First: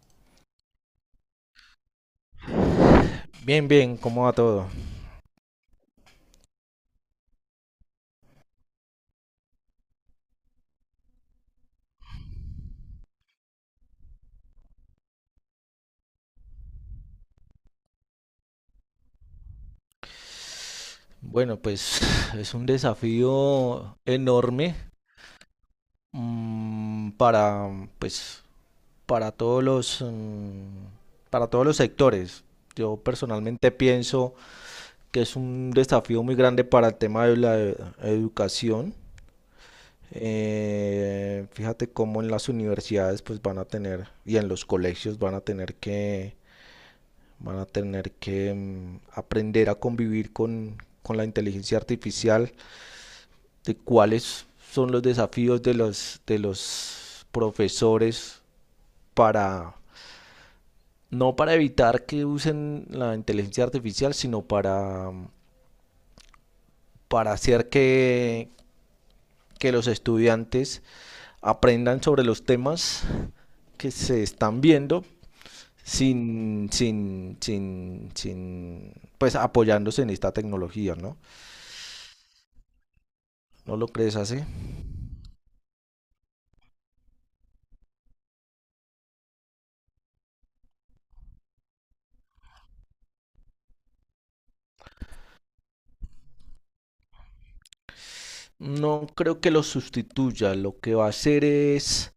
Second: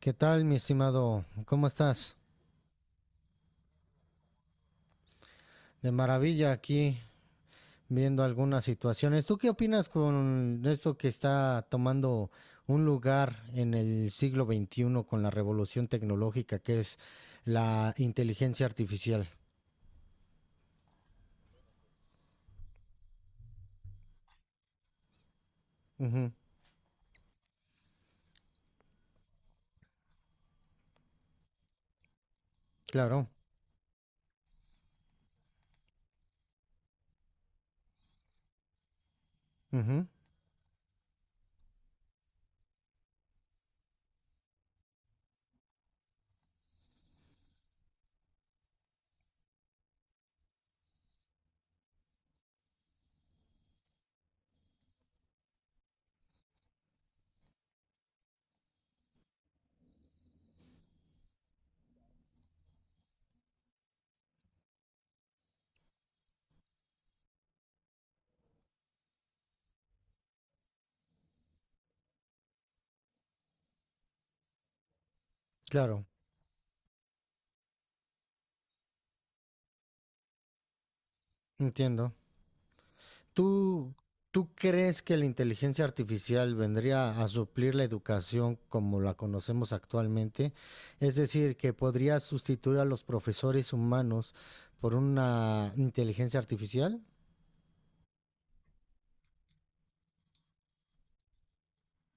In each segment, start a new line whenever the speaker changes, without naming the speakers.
¿Qué tal, mi estimado? ¿Cómo estás?
Bien, bien, ¿cómo va todo?
De maravilla aquí viendo algunas situaciones. ¿Tú qué opinas con esto que está tomando un lugar en el siglo XXI con la revolución tecnológica que es la inteligencia artificial?
Bueno, pues es un desafío enorme
Ujú,
para, pues, para todos los, para todos los sectores. Yo
claro,
personalmente pienso que es un desafío muy grande para el tema de la educación.
ujú,
Fíjate cómo en las universidades pues van a tener y en los colegios van a tener que van a tener que aprender a convivir con la inteligencia artificial, de cuáles son los desafíos de los profesores para, no para evitar que usen la inteligencia artificial, sino para, para hacer que los estudiantes aprendan sobre los temas que se están viendo
claro,
sin pues apoyándose en esta tecnología, ¿no?
entiendo.
¿No lo
¿Tú,
crees así?
tú crees que la inteligencia artificial vendría a suplir la educación como la conocemos actualmente? Es decir, ¿que podría sustituir a los profesores humanos por una inteligencia artificial?
No creo que lo sustituya. Lo que va a hacer es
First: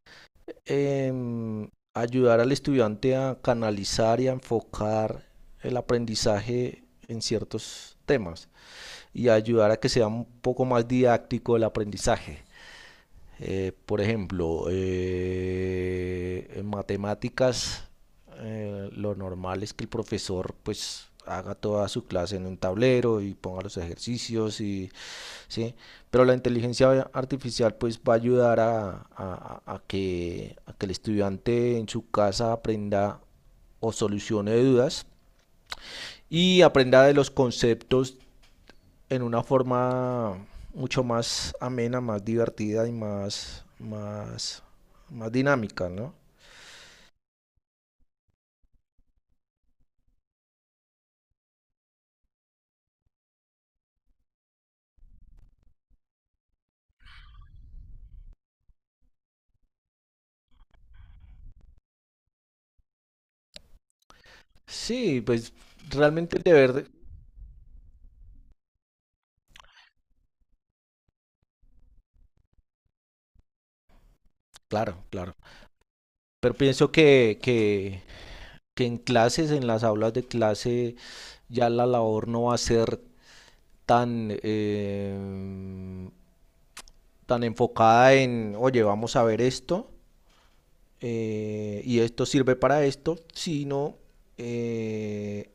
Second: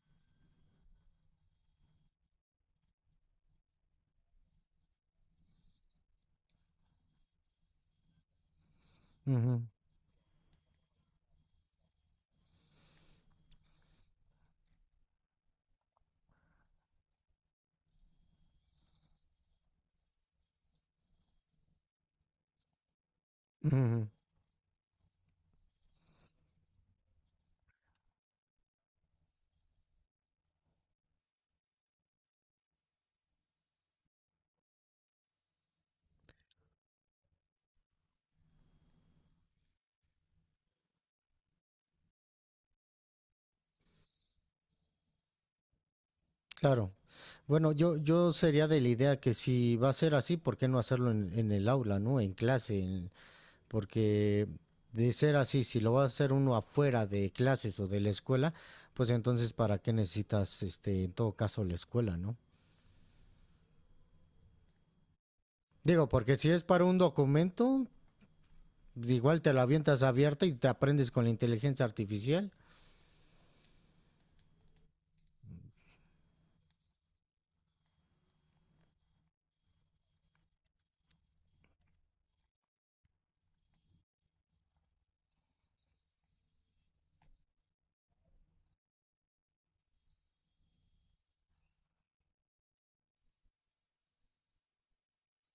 em, ayudar al estudiante a canalizar y a enfocar el aprendizaje en ciertos temas y
Ujú,
ayudar a que sea un poco más didáctico el aprendizaje. Por ejemplo, en matemáticas, lo normal es que el profesor pues haga toda su clase en un tablero y ponga los
ujú,
ejercicios y sí, pero la inteligencia artificial pues va a ayudar a, que, a que el estudiante en su casa aprenda o solucione dudas y aprenda de los conceptos en una forma mucho más amena, más divertida y más dinámica, ¿no?
claro. Bueno, yo sería de la idea que si va a ser así, ¿por qué no hacerlo en el aula, ¿no? En clase, porque de ser así, si lo va a hacer uno afuera de clases o de la escuela, pues entonces para qué necesitas, este, en todo caso, la escuela, ¿no?
Sí, pues
Digo, porque
realmente el
si es para
deber,
un documento, igual te la avientas abierta y te aprendes con la inteligencia artificial.
claro, claro. Pero pienso que en clases, en las aulas de clase, ya la labor no va a ser tan, tan enfocada en, oye, vamos a ver esto y esto sirve para esto, sino eh,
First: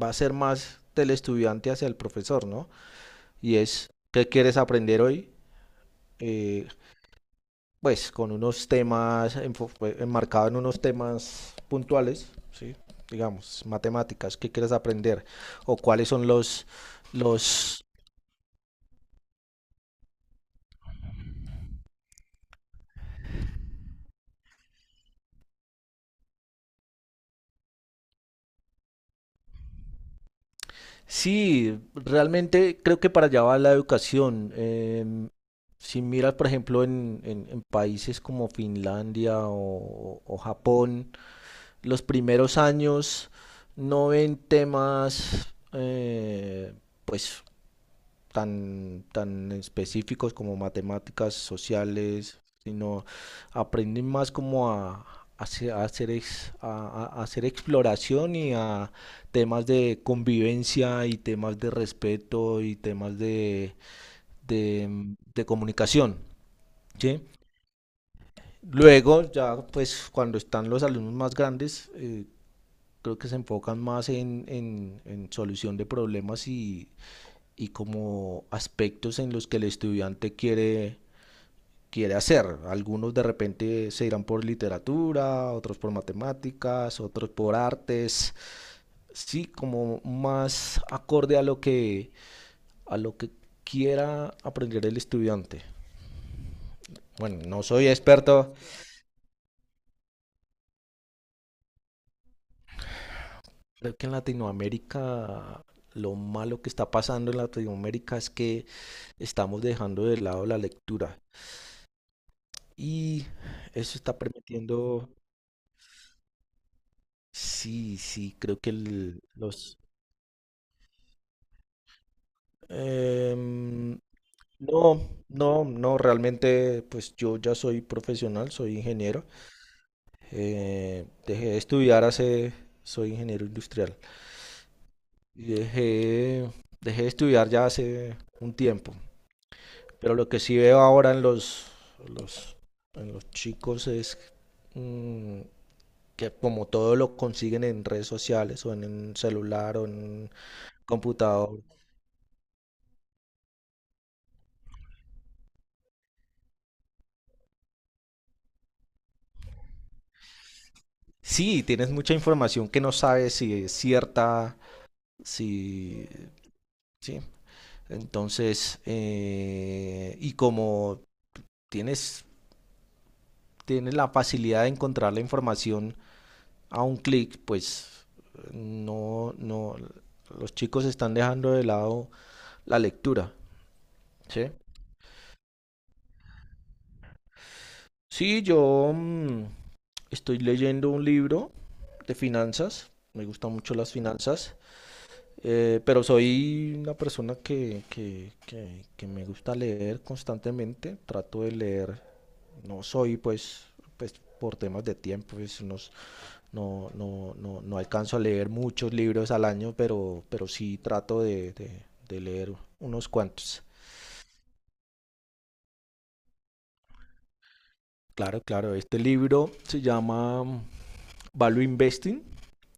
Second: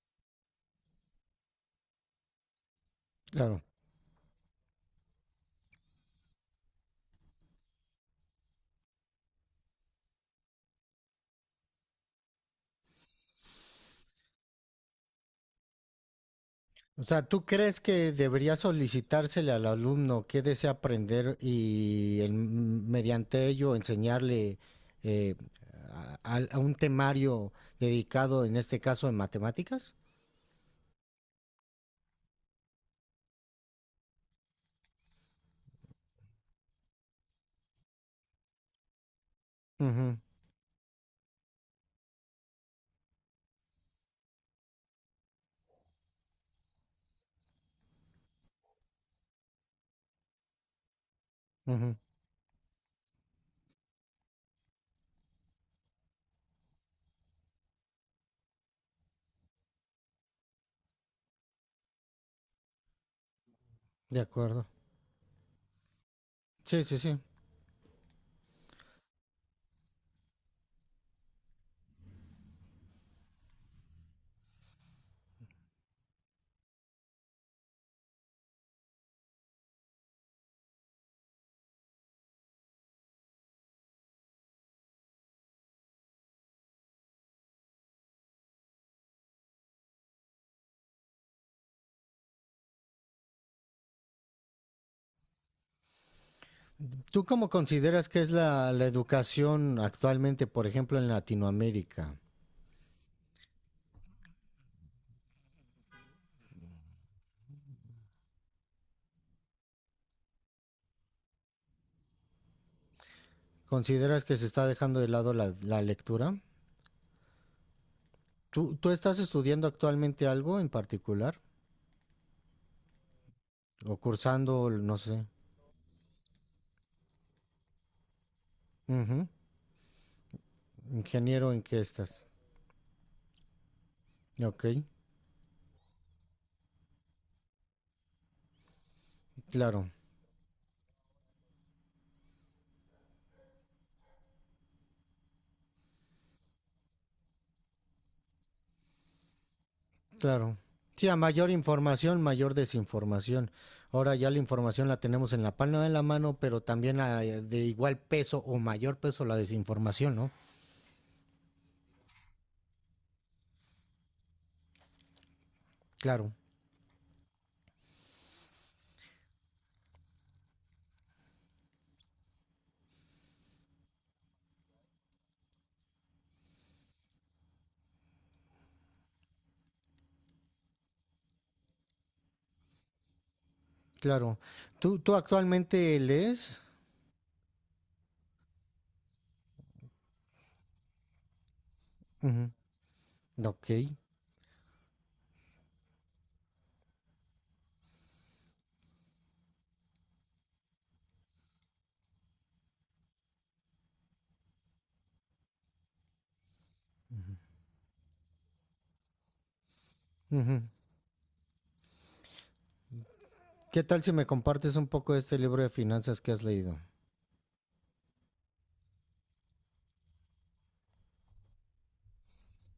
va a ser más del estudiante hacia el profesor, ¿no? Y
Claro.
es, ¿qué quieres aprender hoy? Eh, pues con unos temas, enmarcado en unos temas puntuales, ¿sí? Digamos, matemáticas, ¿qué quieres aprender? O cuáles son
O sea, ¿tú crees
los...
que debería solicitársele al alumno qué desea aprender y mediante ello enseñarle eh, a un temario dedicado, en este caso, en matemáticas?
Sí, realmente creo que para allá va la educación. Si miras, por ejemplo, en, en países como Finlandia
Ujú.
o Japón, los primeros años no ven temas pues tan, tan específicos como matemáticas
Ujú,
sociales, sino aprenden más como a hacer hacer exploración y a temas de convivencia y temas de respeto y temas
de acuerdo.
de comunicación,
Sí, sí, sí.
¿sí? Luego, ya pues cuando están los alumnos más grandes, creo que se enfocan más en, en solución de problemas y como aspectos en los que el estudiante quiere hacer. Algunos de repente se irán por literatura, otros por matemáticas, otros por artes. Sí, como más acorde a lo que quiera aprender el estudiante.
¿Tú
Bueno,
cómo
no soy
consideras que es
experto.
la educación actualmente, por ejemplo, en Latinoamérica?
Creo que en Latinoamérica lo malo que está pasando en Latinoamérica es que estamos dejando de lado la lectura. Y eso está
¿Consideras que se está dejando de
permitiendo,
lado la lectura?
sí, sí, creo que
¿Tú estás estudiando
los...
actualmente algo en particular? ¿O
em,
cursando, no
no,
sé?
no, no, realmente pues yo ya soy profesional, soy ingeniero.
Ujú.
Dejé
¿Ingeniero
de
en qué
estudiar
estás?
hace, soy ingeniero industrial.
Ok,
Y dejé de estudiar ya hace un tiempo.
claro,
Pero lo que sí veo ahora en los, en los chicos es mm, que como todo lo consiguen en redes sociales o en un celular o en
claro. Sí, a mayor
computador.
información, mayor desinformación. Ahora ya la información la tenemos en la palma de la mano, pero también a- de igual peso o mayor peso la desinformación, ¿no?
Sí, tienes mucha información que no sabes si es cierta, si...
Claro,
Sí. Entonces, y como tienes, tienes la facilidad de encontrar la información a un clic, pues no, no, los chicos están dejando de lado la lectura,
claro.
¿sí?
¿Tú actualmente lees?
Sí, yo estoy leyendo un libro de
Ujú,
finanzas, me gustan
ok,
mucho las finanzas. Pero soy una persona que me gusta leer constantemente, trato de leer, no soy pues, pues por temas de tiempo, pues, no, no, no, no alcanzo a leer muchos libros al año, pero
ujú.
sí trato de, de leer unos cuantos.
¿Qué tal si me compartes un poco de este libro de finanzas que has leído?
Claro, claro, este libro se llama Value Investing.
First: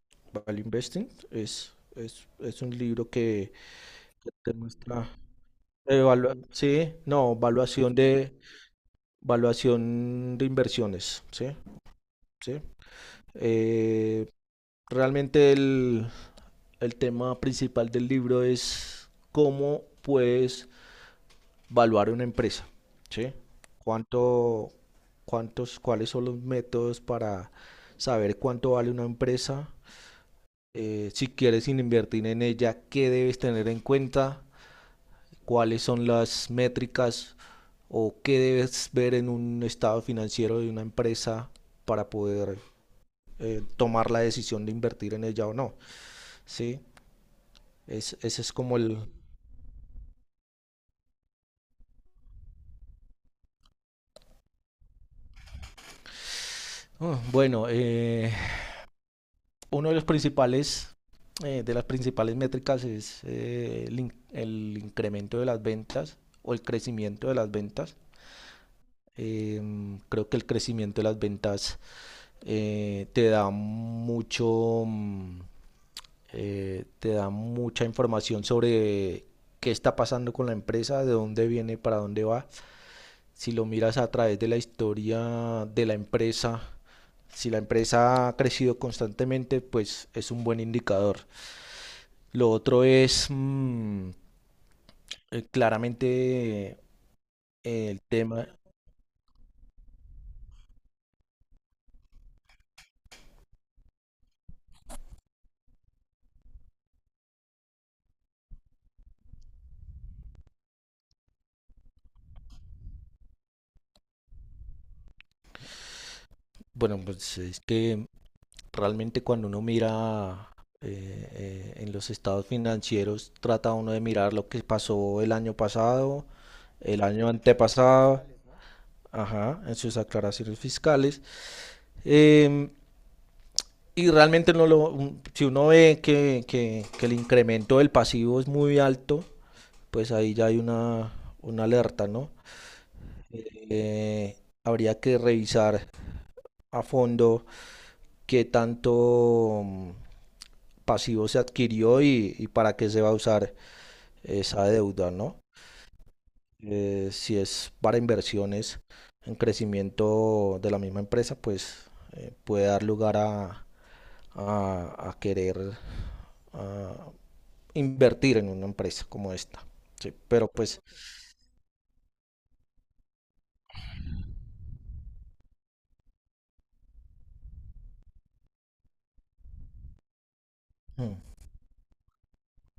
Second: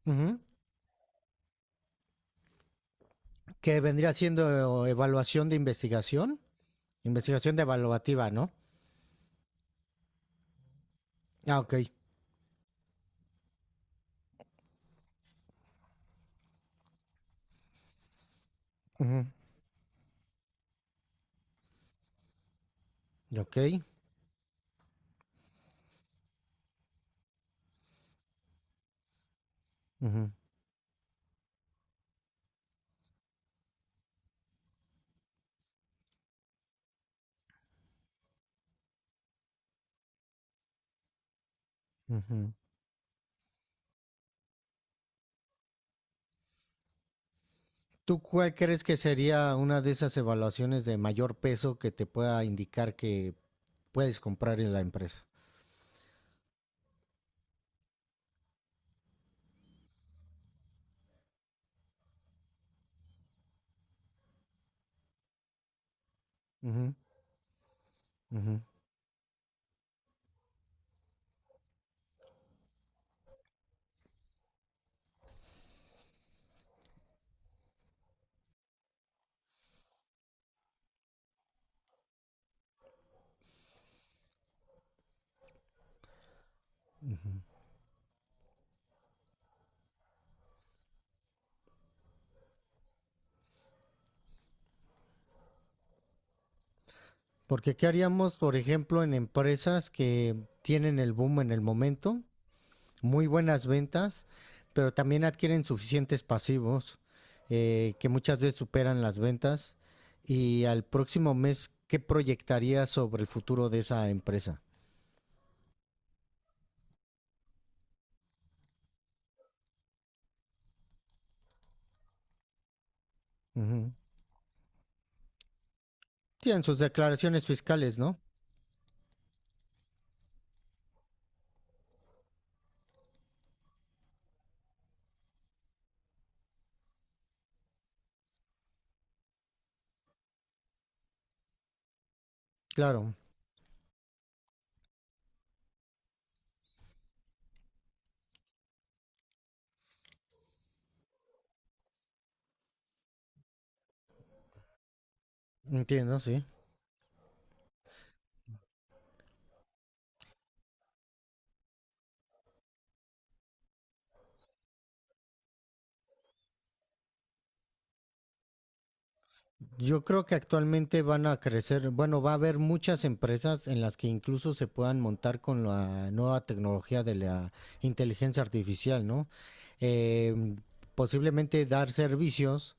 Ujú,
Value Investing es un libro que
¿que vendría
te
siendo
muestra...
evaluación de investigación?
sí, no,
¿Investigación de
evaluación
evaluativa,
de,
no?
valuación de inversiones, ¿sí?
Ah, ok.
¿Sí? Eh, Realmente el tema principal del libro es
Ujú,
cómo puedes valuar una empresa, ¿sí?
ok,
¿Cuánto, ¿cuáles son los métodos para saber cuánto vale una empresa?
ujú,
Si quieres invertir en ella, ¿qué debes tener en cuenta? ¿Cuáles son las métricas o qué debes ver en un estado financiero de una empresa para
ujú.
poder tomar la decisión de invertir en ella o no. ¿Sí? Es,
¿Tú
ese es
cuál
como
crees que
el...
sería una de esas evaluaciones de mayor peso que te pueda indicar que puedes comprar en la empresa?
Oh, bueno, uno de los principales... De las principales métricas es el incremento de las ventas o el
Ujú,
crecimiento de las ventas.
ujú.
Eh, Creo que el crecimiento de las ventas te da mucho, te da mucha información sobre qué está pasando con la empresa, de dónde viene, para dónde va. Si lo miras a través de la historia de la empresa, si la empresa ha crecido constantemente, pues es un buen indicador. Lo otro es claramente eh,
Porque ¿qué
el
haríamos,
tema,
por ejemplo, en empresas que tienen el boom en el momento, muy buenas ventas, pero también adquieren suficientes pasivos que muchas veces superan las ventas? Y al próximo mes, ¿qué proyectaría sobre el futuro de esa empresa?
bueno, pues es que realmente cuando uno mira eh, en los estados financieros, trata
Ujú.
uno de mirar lo que pasó el año pasado,
Tienen sus
el año
declaraciones fiscales, ¿no?
antepasado, ajá, en sus aclaraciones fiscales. Em, Y realmente no lo, si uno ve que el incremento del pasivo es muy alto, pues ahí ya hay una alerta, ¿no?
Claro,
Eh, Habría que revisar a fondo qué tanto pasivo se adquirió y para qué se va a usar esa deuda, ¿no?
entiendo, sí.
Si es para inversiones en crecimiento de la misma empresa, pues puede dar lugar a, a querer a invertir en una empresa como esta.
Yo
Sí,
creo que
pero pues,
actualmente van a crecer, bueno, va a haber muchas empresas en las que incluso se puedan montar con la nueva tecnología de la inteligencia artificial, ¿no? Eh,
mm,
posiblemente dar servicios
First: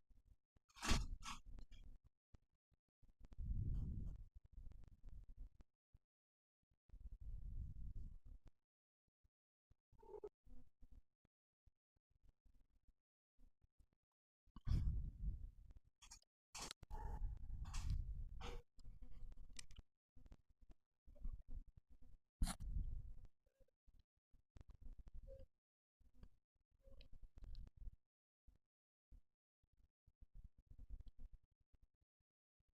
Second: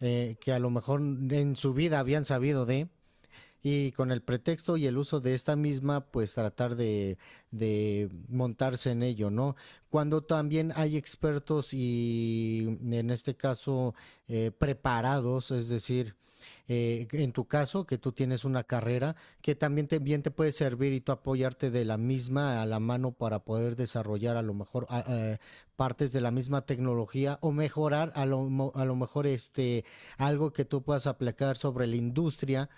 que a lo mejor en su vida habían sabido de, y con el pretexto y el uso de esta misma, pues tratar de, montarse en ello, ¿no? Cuando también hay expertos y en este caso preparados, es decir, en tu caso, que tú tienes una carrera que también te, bien te puede servir y tú apoyarte de la misma a la mano para poder desarrollar a lo mejor partes de la misma tecnología o mejorar a lo mejor este, algo que tú puedas aplicar sobre la industria,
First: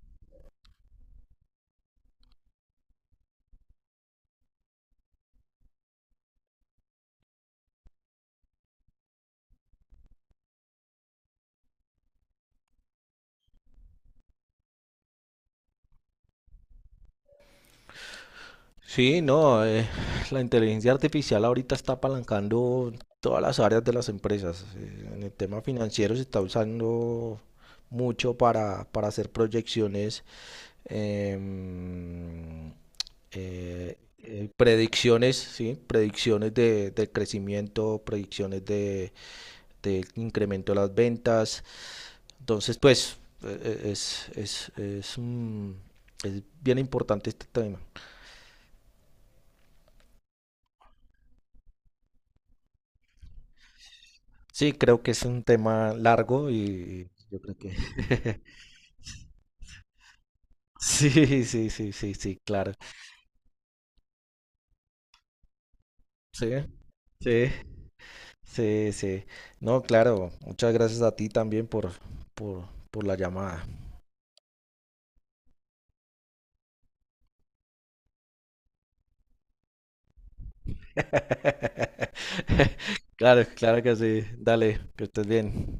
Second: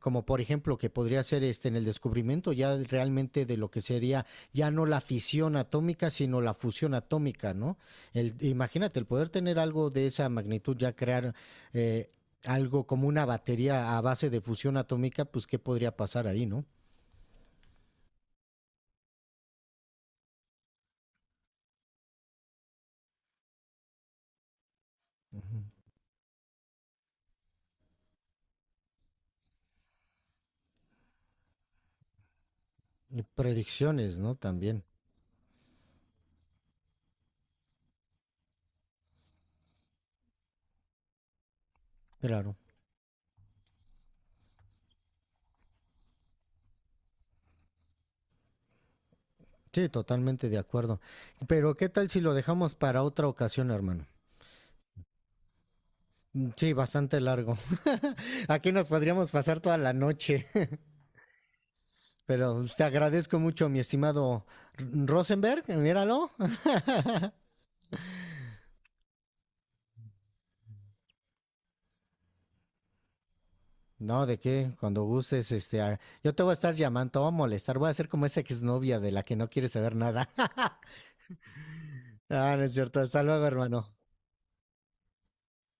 como por ejemplo, que podría ser este en el descubrimiento ya realmente de lo que sería ya no la fisión atómica, sino la fusión atómica, ¿no? El, imagínate el poder tener algo de esa magnitud, ya crear eh, algo como una batería a base de fusión atómica, pues qué podría pasar ahí, ¿no?
sí, no, la inteligencia artificial ahorita está apalancando todas las áreas de las empresas. En el tema financiero se está usando mucho para hacer proyecciones, em,
Y predicciones, ¿no? También,
predicciones, ¿sí? Predicciones de crecimiento, predicciones de incremento de las ventas.
claro,
Entonces, pues, e, e, es, es, es, un- es bien importante este tema.
sí, totalmente de acuerdo, pero qué tal si lo dejamos para otra ocasión, hermano.
Sí, creo que es un tema
Mm,
largo
sí,
y
bastante
yo
largo.
creo que...
Aquí nos podríamos pasar toda la noche.
Sí, sí, sí, sí, sí,
Pero
claro.
pues, te agradezco mucho, mi estimado, Rosenberg, míralo.
Sí, sí, sí, sí. No, claro, muchas gracias a ti también por la llamada.
No, de qué, cuando gustes, este, ah, yo te voy a estar llamando, te voy a molestar, voy a ser como esa exnovia de la que no quiere saber nada. Ah, no es cierto, hasta
Claro,
luego,
claro
hermano.
que sí. Dale, que estés bien.